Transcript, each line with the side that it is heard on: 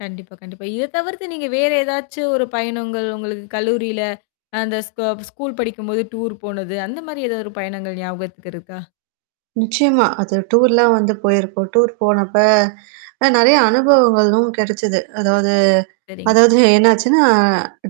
left: கண்டிப்பா, கண்டிப்பா. இத தவிர்த்து நீங்க வேற ஏதாச்சும் ஒரு பயணங்கள் உங்களுக்கு கல்லூரியில. அந்த ஸ்க ஸ்கூல் படிக்கும்போது டூர் போனது அந்தமாரி ஏதாவது ஒரு பயணங்கள் ஞாபகத்துக்கு இருக்கா?
right: நிச்சயமா. அது டூர்லாம் வந்து போயிருக்கும். டூர் போனப்ப அ நெறைய அனுபவங்களும் கெடைச்சது. அதாவது
left: சரிங்க.
right: அதாவது என்னாச்சுன்னா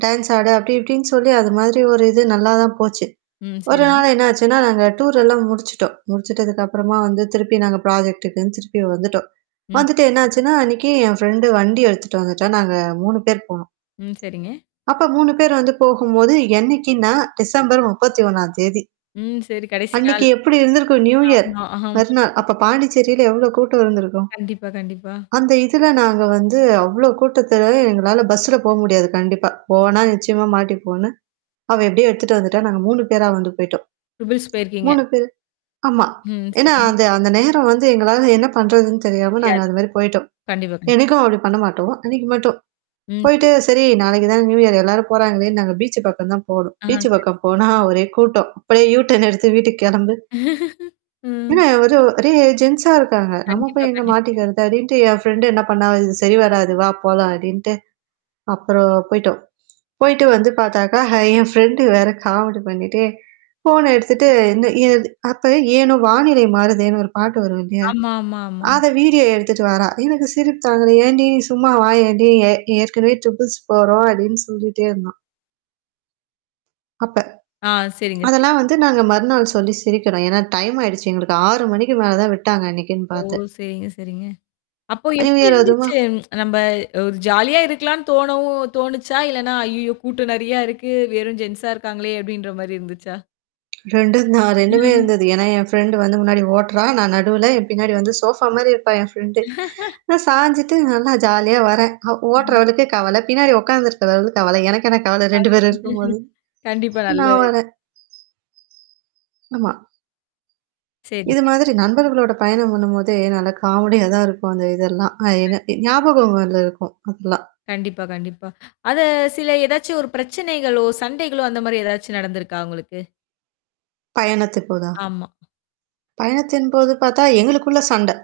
right: டான்ஸ் ஆட அப்பிடி இப்பிடின்னு சொல்லி அதுமாதிரி ஒரு இது நல்லா தான் போச்சு.
left: ம்.
right: ஒரு
left: சரிங்க.
right: நாள் என்னாச்சுன்னா, நாங்க டூர் எல்லாம் முடிச்சுட்டோம். முடிச்சுட்டதுக்கு அப்புறமா வந்து திருப்பி நாங்க ப்ராஜெக்ட்டுக்ன்னு திருப்பி வந்துட்டோம்.
left: ம்.
right: வந்துட்டு
left: சரிங்
right: என்னாச்சுன்னா, அன்னக்கி என் ஃபிரண்ட் வண்டி எடுத்துட்டு வந்துட்டா. நாங்க 3 பேர் போனோம்.
left: ம். சரிங்க.
right: அப்ப 3 பேர் வந்து போகும்போது என்னைக்கின்னா டிசம்பர் 31ம் தேதி
left: ம். சரி, கடைசி
right: அன்னக்கி
left: நாள்.
right: எப்பிடி இருந்திருக்கும்? நியூ இயர்
left: ஆமா, ஆமா.
right: மறுநாள் அப்ப பாண்டிச்சேரியில எவ்ளோ கூட்டம் இருந்திருக்கும்?
left: கண்டிப்பா, கண்டிப்பா.
right: அந்த இதுல நாங்க வந்து அவ்ளோ கூட்டத்துல எங்களால பஸ்ல போ முடியாது கண்டிப்பா. போனா நிச்சயமா மாட்டிப்போன்னு, அவ எப்பிடியே எடுத்துட்டு வந்துட்டா, நாங்க 3 பேரா வந்து போயிட்டோம்.
left: ட்ரிபிள்ஸ் போயிருக்கீங்க.
right: 3 பேரு ஆமா.
left: ம்.
right: ஏன்னா,
left: சரிங்க.
right: அந்த அந்த நேரம் வந்து எங்களால என்ன பண்றதுன்னு தெரியாம நாங்க
left: தெரியாது
right: அதுமாரி போயிட்டோம்.
left: கண்டிப்பா, கண்டி
right: என்னைக்கும் அப்பிடி பண்ண மாட்டோம். அன்னக்கி மட்டும்.
left: ம். சரி
right: போயிட்டு சரி நாளைக்கு தான் நியூஇயர் எல்லாரும் போறாங்களே! நாங்க பீச் பக்கம் தான் போனோம்.
left: ஆ சரி,
right: பீச்
left: சரி.
right: பக்கம் போனா ஒரே கூட்டம். அப்பிடியே யூட்டர்ன் எடுத்து வீட்டுக்கு கெளம்பு.
left: ம்.
right: ஏன்னா ஒரு ஒரே ஜென்ஸா இருக்காங்க. நம்ம
left: கண்டிப்பா,
right: போய் எங்க
left: கண்டிப்
right: மாட்டிகிறதா அப்பிடின்ட்டு என் ஃப்ரெண்ட் என்ன பண்ணா, இது சரி வராது "வா! போலாம்" அப்பிடின்ட்டு. அப்புறம் போயிட்டோம் போயிட்டு வந்து பாத்தாக்கா! ஆ என் ஃப்ரெண்ட் வேற காமெடி பண்ணிட்டு. ஃபோன எடுத்துட்டு இந் இது இது து அப்ப ஏனோ வானிலை மாறுதேன்னு ஒரு பாட்டு வரும் இல்லயா!
left: ஆமா, ஆமா, ஆமா.
right: அத வீடியோ எடுத்துட்டு வாரா. எனக்கு சிரிப்பு தாங்கல. ஏன்டி! சும்மா வாயேன்டி! ஏ ஏற்கனவே ட்ரிப்ள்ஸ் போறோம் அப்பிடின்னு சொல்லிட்டே இருந்தோ! அப்ப.
left: ஆ. சரிங்க, சரி.
right: அதெல்லாம் வந்து நாங்க மறுநாள் சொல்லி சிரிக்கிறோம். ஏன்னா டைம் ஆயிடுச்சு. எங்களுக்கு 6:00 மணிக்கு மேல தான் விட்டாங்க அன்னக்கின்னு
left: ஓ!
right: பாத்து.
left: சரிங்க, சரிங்க. அப்போ எப்பிடி
right: நியூஇயர் அதுமா
left: இருந்துச்சு நம்ப ஒரு ஜாலியா இருக்கலான்னு தோணவும் தோணுச்சா? இல்லன்னா, ஐயய்யோ! கூட்டம் நெறையா இருக்கு. வெறும் ஜென்ஸா இருக்காங்களே! அப்பிடின்றமாரி இருந்துச்சா?
right: 2ம் தான் 2 மே இருந்தது. ஏன்னா என் ஃரெண்ட் வந்து முன்னாடி ஓட்டுறா. நான் நடுவுல, என் பின்னாடி வந்து சோஃபா மாரி இருப்பா என் ஃப்ரெண்ட் நான் சாஞ்சுட்டு நல்லா ஜாலியா வரேன். அ
left: அ.
right: ஓட்டுறவளுக்கு கவல. பின்னாடி உட்காந்துருக்கிறவளுக்கு கவல. எனக்கென கவல 2
left: அது
right: பேரும் இருக்கும்போது.
left: கண்டிப்பா நல்ல
right: நான் வரேன். ஆமா. இது
left: சரிங்க.
right: மாதிரி நண்பர்களோட பயணம் பண்ணும்போதே நல்லா காமெடியா தான் இருக்கும் அந்த இதெல்லாம். அ
left: கண்
right: என்ன ஞாபகங்கள்ல இருக்கும். அதெல்லாம்.
left: கண்டிப்பா, கண்டிப்பா. அத சில ஏதாச்சும் ஒரு பிரச்சனைகளோ! சண்டைகளோ! அந்த மாரி ஏதாச்சும் நடந்திருக்கா உங்களுக்கு?
right: பயணத்தின்போதா!
left: ஆமா.
right: பயணத்தின்போது பாத்தா எங்களுக்குள்ள சண்ட.